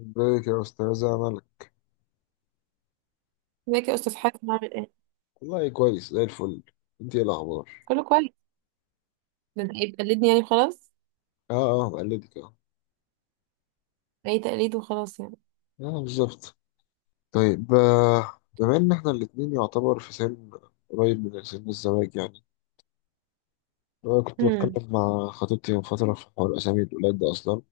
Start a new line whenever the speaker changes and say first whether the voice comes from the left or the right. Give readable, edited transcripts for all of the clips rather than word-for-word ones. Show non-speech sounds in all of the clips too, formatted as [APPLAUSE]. left: ازيك يا استاذة ملك.
right: ازيك يا استاذ حاتم، عامل ايه؟
left: والله كويس زي الفل. انت ايه الاخبار؟
right: كله كويس. ده انت ايه بتقلدني يعني؟ خلاص.
left: اه. اه بقلدك اه.
right: اي تقليد وخلاص يعني.
left: اه بالظبط. طيب بما ان احنا الاتنين يعتبر في سن قريب من سن الزواج يعني. انا كنت
right: امم
left: بتكلم مع خطيبتي من فترة في حوار اسامي الولاد ده اصلا.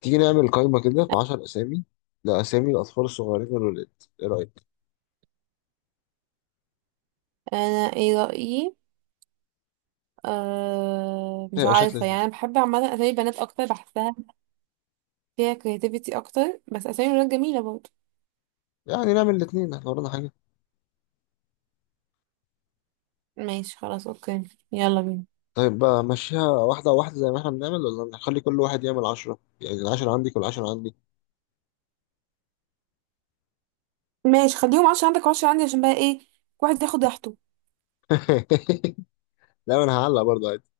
left: تيجي نعمل قائمة كده في 10 اسامي لاسامي الاطفال الصغيرين الولاد. ايه رايك؟
right: انا ايه رايي؟ مش
left: هيبقى شكل
right: عارفه يعني.
left: لذيذ.
right: انا بحب عامه اسامي بنات اكتر، بحسها فيها كرياتيفيتي اكتر، بس اسامي الولاد جميله برضه.
left: يعني نعمل الاتنين احنا ورانا حاجة.
right: ماشي خلاص، اوكي. يلا بينا.
left: طيب بقى مشيها واحدة واحدة زي ما احنا بنعمل ولا نخلي كل واحد يعمل عشرة، يعني العشرة عندك والعشرة عندي.
right: ماشي، خليهم 10 عندك وعشرة عندي، عشان بقى ايه؟ كل واحد ياخد راحته.
left: [LAUGHS] لا انا هعلق برضه عادي.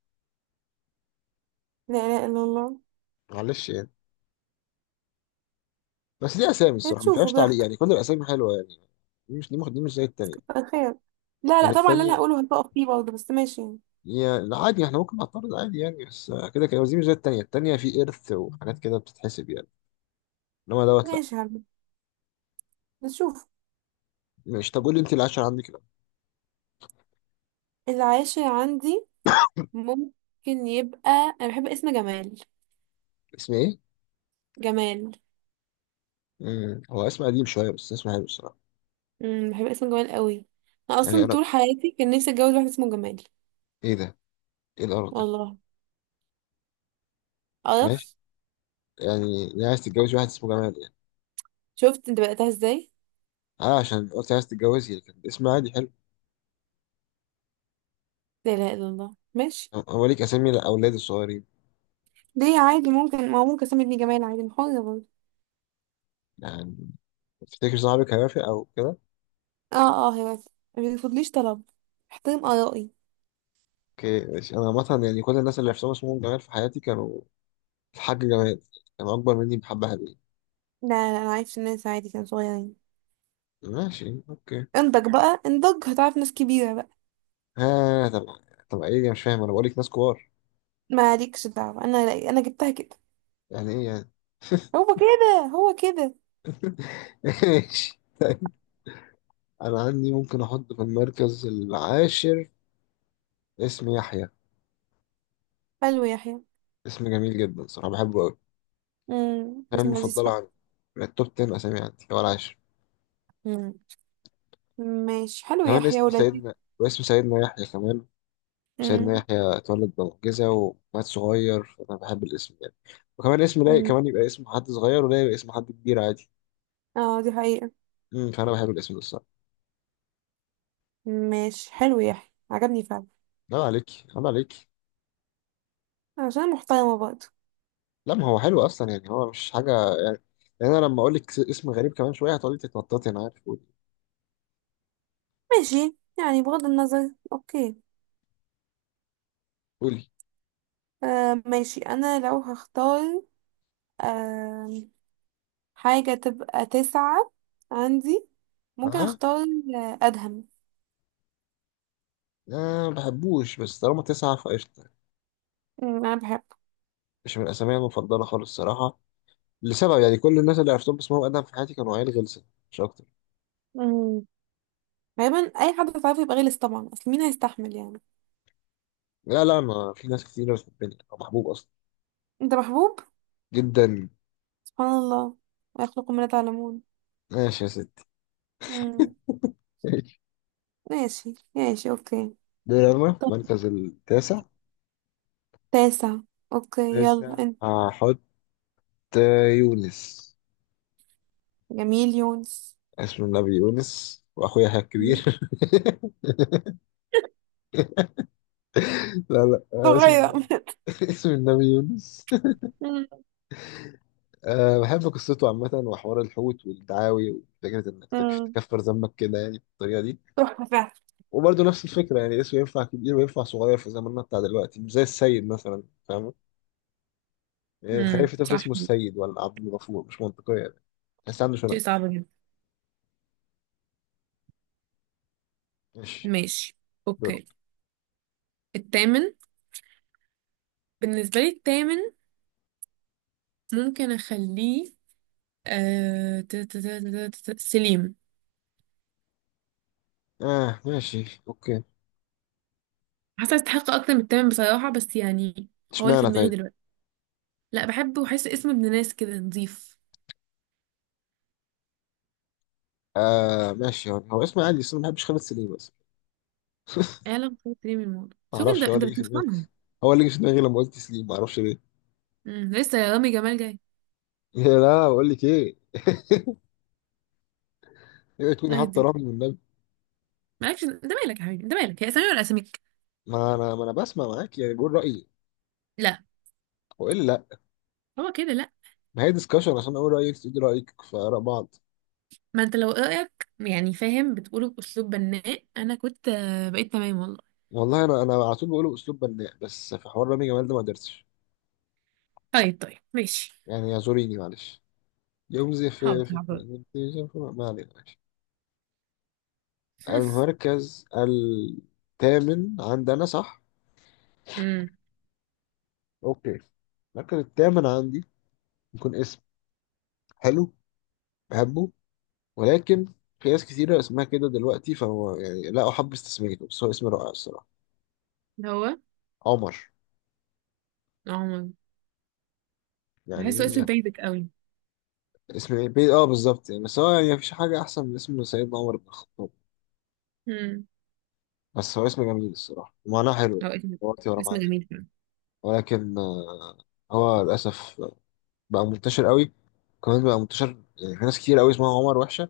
right: لا لا الا الله.
left: معلش يعني. بس دي اسامي
right: إيه،
left: الصراحه ما
right: تشوفوا
left: فيهاش تعليق،
right: براحتك.
left: يعني كل الاسامي حلوه يعني. دي مش زي التانيه.
right: كتر خير. لا لا
left: يعني
right: طبعا اللي انا
left: التانيه
right: هقوله هتقف فيه برضه، بس ماشي يعني.
left: هي لا عادي احنا ممكن نعترض عادي يعني، بس كده كده. بس دي مش زي التانيه، التانيه في ارث وحاجات كده بتتحسب يعني. انما دوت لا.
right: ماشي يا حبيبي، نشوف.
left: ماشي. طب قول لي انت العشرة عندك، لا.
right: العاشر عندي ممكن يبقى انا بحب اسم جمال.
left: اسم ايه؟
right: جمال.
left: امم، هو اسم قديم شويه بس اسم حلو الصراحه.
right: بحب اسم جمال قوي. انا
left: يعني
right: اصلا
left: انا
right: طول حياتي كان نفسي اتجوز واحد اسمه جمال.
left: ايه ده؟ ايه القرف ده؟
right: والله.
left: ماشي.
right: قرف.
left: يعني ليه عايز تتجوز واحد اسمه جمال يعني؟
right: شفت انت بدأتها ازاي؟
left: اه عشان قلت عايز تتجوزي، لكن اسم عادي حلو.
right: لا اله الا الله، ماشي.
left: هو ليك اسامي الاولاد الصغيرين؟
right: ليه؟ عادي، ممكن ما هو ممكن اسمي ابني جمال عادي، أنا حرة برضه.
left: يعني تفتكر صاحبك هيوافق او كده؟
right: اه اه، هي بس ما بيرفضليش طلب، احترم ارائي.
left: اوكي ماشي. انا عامه يعني كل الناس اللي حسام اسمهم جمال في حياتي كانوا، الحاج جمال، كانوا اكبر مني بحبة حلوين.
right: لا لا، انا عايش في الناس عادي، كانوا صغيرين.
left: ماشي اوكي.
right: انضج بقى، انضج هتعرف ناس كبيرة بقى.
left: ها طب، طب ايه؟ يا مش فاهم، انا بقولك ناس كبار.
right: مالكش دعوة، انا جبتها كده.
left: يعني ايه يعني؟
right: هو كده، هو كده.
left: [LAUGHS] ماشي طيب. انا عندي ممكن احط في المركز العاشر اسم يحيى.
right: حلو يا يحيى.
left: اسم جميل جدا صراحه، بحبه قوي.
right: بس
left: كان
right: لذيذ
left: مفضله
right: فعلا.
left: عندي من التوب 10 اسامي عندي، هو العاشر.
right: مم. ماشي، حلو
left: كمان
right: يحيى
left: اسم
right: ولذيذ.
left: سيدنا، واسم سيدنا يحيى كمان. وسيدنا
right: مم.
left: يحيى اتولد بمعجزة ومات صغير، فأنا بحب الاسم يعني. وكمان اسم لايق،
right: مم.
left: كمان يبقى اسم حد صغير ولا يبقى اسم حد كبير عادي.
right: اه، دي حقيقة.
left: امم، فأنا بحب الاسم ده الصراحة.
right: ماشي حلو، يحيى عجبني فعلا.
left: لا عليك، لا عليك.
right: عشان محترمة برضه.
left: لا ما هو حلو أصلا يعني، هو مش حاجة يعني. يعني أنا لما أقول لك اسم غريب كمان شوية هتقعدي تتنططي، أنا عارف. قولي.
right: ماشي يعني، بغض النظر، اوكي.
left: قولي.
right: ماشي، انا لو هختار آه حاجة تبقى تسعة عندي. ممكن
left: أه.
right: اختار ادهم.
left: أنا ما بحبوش، بس طالما تسعة فقشطة.
right: مم، انا بحبه.
left: مش من الأسامي المفضلة خالص الصراحة، لسبب. يعني كل الناس اللي عرفتهم باسمهم أدهم في حياتي كانوا عيال غلسة، مش أكتر.
right: مم. غالبا اي حد هتعرفه يبقى غلس طبعا، اصل مين هيستحمل يعني؟
left: لا لا، أنا في ناس كتير بتحبني، أو محبوب أصلا.
right: انت محبوب.
left: جدا.
right: سبحان الله، ويخلق ما لا تعلمون.
left: ماشي يا سيدي.
right: مم.
left: ماشي.
right: ماشي ماشي اوكي.
left: دوري أنا،
right: طب
left: المركز التاسع.
right: تاسع، اوكي يلا
left: تاسع
right: انت.
left: هحط يونس.
right: جميل يونس.
left: اسم النبي يونس، وأخويا
right: مم.
left: الكبير. [LAUGHS] لا لا، اسم
right: صغيرة.
left: النبي. [LAUGHS] اسم النبي يونس.
right: مم.
left: أه بحب قصته عامة، وحوار الحوت والدعاوي، وفكرة إنك
right: مم.
left: تكفر ذنبك كده يعني بالطريقة دي.
right: تحفة فعلا.
left: وبرضه نفس الفكرة، يعني اسمه ينفع كبير وينفع صغير في زماننا بتاع دلوقتي، مش زي السيد مثلا. فاهم؟ يعني تخيل في طفل
right: صح.
left: اسمه السيد ولا عبد الغفور، مش منطقية يعني. بس عنده
right: شيء
left: شنب.
right: صعب جدا.
left: ماشي.
right: ماشي اوكي. التامن، بالنسبة لي التامن ممكن اخليه سليم.
left: اه ماشي اوكي.
right: حاسة يستحق اكتر من التامن بصراحة، بس يعني هو اللي في
left: اشمعنى
right: دماغي
left: طيب؟
right: دلوقتي. لا بحبه، وحاسه اسمه ابن ناس كده، نظيف.
left: آه ماشي، هو اسمه عادي، بس أنا ما بحبش خالد سليم بس. [LAUGHS]
right: اعلم خير سليم الموضوع،
left: ما
right: شوف انت
left: اعرفش، هو
right: انت
left: اللي جه في دماغي.
right: بتفهمها.
left: هو اللي جه في دماغي لما قلت سليم، ما اعرفش ليه. [LAUGHS]
right: لسه يا رامي جمال جاي.
left: يا لا بقول لك ايه. [LAUGHS] اوعي تكوني
right: الله
left: حاطه
right: يهديك.
left: رقم من النبي.
right: مالكش، انت مالك يا حبيبي، انت مالك. هي اسامي ولا اساميك؟
left: ما انا بسمع معاك يعني بقول رايي.
right: لا.
left: والا لا؟
right: هو كده لا.
left: ما هي ديسكشن عشان اقول رايك تقولي رايك في اراء بعض.
right: ما انت لو رايك يعني فاهم بتقوله باسلوب بناء، انا كنت بقيت تمام والله.
left: والله انا على طول بقوله باسلوب بناء، بس في حوار رامي جمال ده ما قدرتش
right: طيب طيب ماشي.
left: يعني. اعذريني معلش. يوم زي
right: حاضر حاضر.
left: ما علينا.
right: [LAUGHS]
left: المركز الثامن عندنا صح؟
right: امم
left: اوكي. المركز الثامن عندي يكون اسم حلو بحبه، ولكن في ناس كتيرة اسمها كده دلوقتي، فهو يعني لا أحبذ تسميته، بس هو اسم رائع الصراحة.
right: ده هو
left: عمر.
right: عمر. بحسه
left: يعني
right: اسم بيزك قوي.
left: اسم اه بالظبط يعني. بس هو يعني مفيش حاجة أحسن من اسم سيدنا عمر بن الخطاب.
right: امم
left: بس هو اسم جميل الصراحة، ومعناه حلو
right: هو
left: يعني.
right: اسم
left: دلوقتي ورا معناه.
right: جميل فعلا.
left: ولكن هو للأسف بقى منتشر قوي. كمان بقى منتشر، يعني في ناس كتير قوي اسمها عمر وحشة.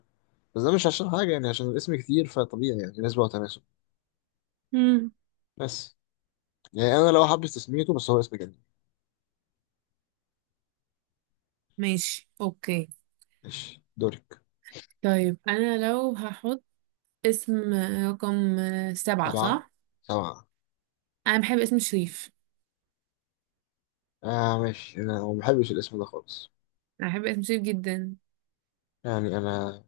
left: بس ده مش عشان حاجة، يعني عشان الاسم كتير فطبيعي يعني، نسبة وتناسب.
right: امم
left: بس يعني أنا لو حابب تسميته، بس هو اسم جميل.
right: ماشي اوكي.
left: ماشي دورك.
right: طيب انا لو هحط اسم رقم سبعة،
left: سبعة،
right: صح؟
left: سبعة.
right: انا بحب اسم شريف.
left: آه ماشي، أنا ما بحبش الاسم ده خالص.
right: انا بحب اسم شريف جدا.
left: يعني أنا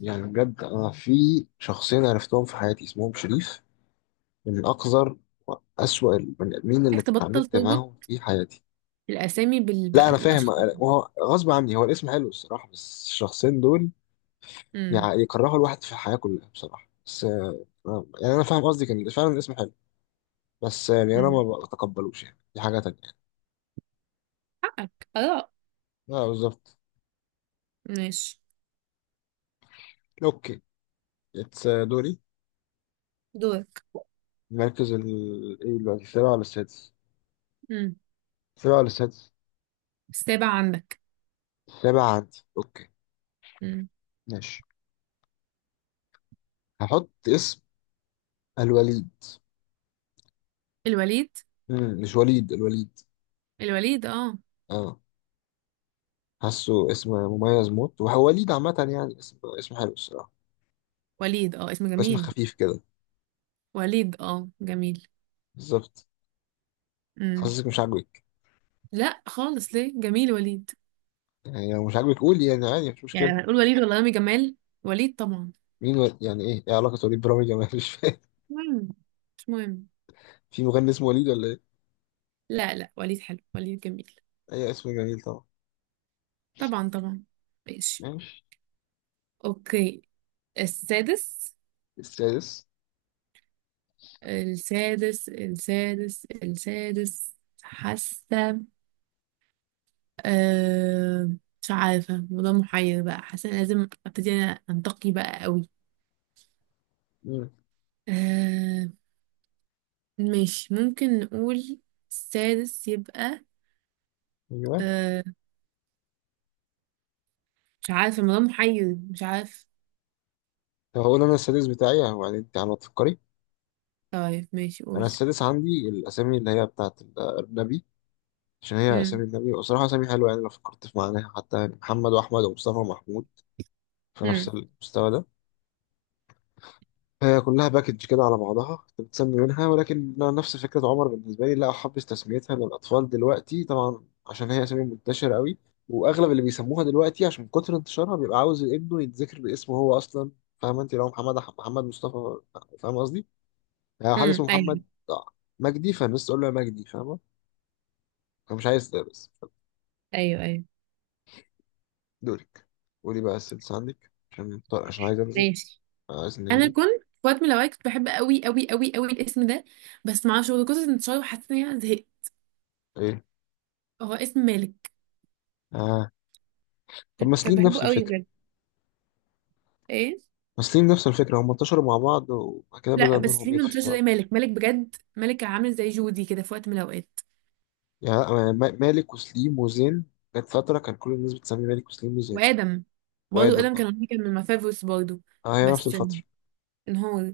left: يعني بجد أنا في شخصين عرفتهم في حياتي اسمهم شريف، من أقذر وأسوأ البني آدمين اللي
right: محتاج تبطل
left: اتعاملت
right: تربط
left: معاهم في حياتي.
right: الاسامي
left: لا أنا فاهم،
right: بالاشخاص.
left: وهو غصب عني، هو الاسم حلو الصراحة، بس الشخصين دول
right: امم
left: يعني يكرهوا الواحد في الحياة كلها بصراحة. بس يعني أنا فاهم قصدي، كان فعلا الاسم حلو، بس يعني انا
right: امم
left: ما بتقبلوش يعني، دي حاجه تانية يعني.
right: حقك آراء.
left: اه بالظبط.
right: ماشي
left: اوكي. اتس دوري.
right: دورك.
left: المركز ال، ايه دلوقتي السابع ولا السادس؟
right: امم
left: السابع ولا السادس؟
right: السابع عندك.
left: السابع عندي اوكي.
right: امم
left: ماشي. هحط اسم الوليد.
right: الوليد.
left: مم. مش وليد، الوليد.
right: الوليد، اه.
left: اه. حاسه اسم مميز موت، وهو وليد عامه يعني. اسم حلو الصراحه.
right: وليد، اه، اسم
left: اسم
right: جميل.
left: خفيف كده.
right: وليد، اه، جميل.
left: بالظبط.
right: امم
left: حاسسك مش عاجبك.
right: لا خالص، ليه؟ جميل وليد.
left: يعني لو مش عاجبك قولي يعني عادي، مش
right: يعني
left: مشكله.
right: لو هنقول وليد ولا رامي جمال؟ وليد طبعا.
left: يعني ايه، ايه علاقه وليد برامج جمال؟ مش فاهم.
right: مهم، مش مهم.
left: [LAUGHS] في مغني اسمه وليد ولا ايه؟
right: لا لا، وليد حلو، وليد جميل.
left: اي اسم جميل طبعا.
right: طبعا طبعا. ماشي
left: ماشي.
right: اوكي. السادس
left: السادس.
right: السادس حاسه أه، مش عارفة، الموضوع محير بقى. حاسة إن لازم ابتدي انا انتقي بقى قوي.
left: مم.
right: أه، ماشي ممكن نقول السادس يبقى
left: ايوه.
right: أه، مش عارفة، الموضوع محير، مش عارف.
left: طب هقول انا السادس بتاعي يعني، انت على ما تفكري.
right: طيب ماشي،
left: انا
right: قول.
left: السادس عندي الاسامي اللي هي بتاعت النبي. عشان هي
right: امم
left: اسامي النبي، وصراحه اسامي حلوه يعني لو فكرت في معناها حتى. يعني محمد واحمد ومصطفى ومحمود في نفس
right: امم
left: المستوى ده. هي كلها باكج كده على بعضها بتتسمي منها. ولكن نفس فكرة عمر بالنسبة لي، لا أحبذ تسميتها للأطفال دلوقتي طبعا، عشان هي أسامي منتشرة قوي. وأغلب اللي بيسموها دلوقتي عشان من كتر انتشارها بيبقى عاوز ابنه يتذكر باسمه هو أصلا. فاهمة؟ أنت لو محمد محمد مصطفى، فاهمة قصدي؟ يعني حد
right: امم
left: اسمه
right: ايوه
left: محمد مجدي فالناس تقول له يا مجدي، فاهمة؟ أنا مش عايز ده بس.
right: ايوه ايوه،
left: دورك. قولي بقى السادس عندك، عشان عايز أنزل.
right: ماشي.
left: عايز
right: انا
left: ننجل.
right: كنت في وقت من الاوقات كنت بحب قوي قوي قوي قوي الاسم ده، بس معرفش هو كنت انتشار وحسيت ان انا زهقت.
left: إيه؟
right: هو اسم مالك.
left: آه. طب ما
right: كنت
left: سليم نفس
right: بحبه قوي
left: الفكرة.
right: بجد. ايه؟
left: وسليم نفس الفكرة، هم انتشروا مع بعض وبعد كده
right: لا
left: بدأ
right: بس
left: نورهم
right: ليه
left: يطفي
right: منتشر
left: طبعا.
right: زي مالك؟ مالك بجد، مالك كان عامل زي جودي كده في وقت من الاوقات.
left: يعني مالك وسليم وزين. كانت فترة كان كل الناس بتسمي مالك وسليم وزين.
right: وادم برضه،
left: وآدم
right: ادم
left: اه.
right: كان من مفافوس برضه.
left: آه، هي نفس
right: بس
left: الفترة.
right: انهار.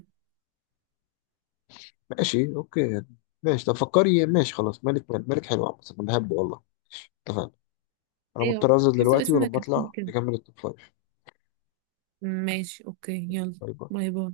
left: ماشي اوكي يعني. ماشي طب فكري. ماشي خلاص، مالك مالك مالك، حلو عامة انا بحبه والله. ماشي اتفقنا. انا
right: ايوه،
left: مضطر انزل
right: حاسه
left: دلوقتي
right: اسم
left: ولما
right: كتير
left: اطلع
right: كده.
left: نكمل التوب فايف.
right: ماشي اوكي، يلا.
left: باي باي.
right: باي باي.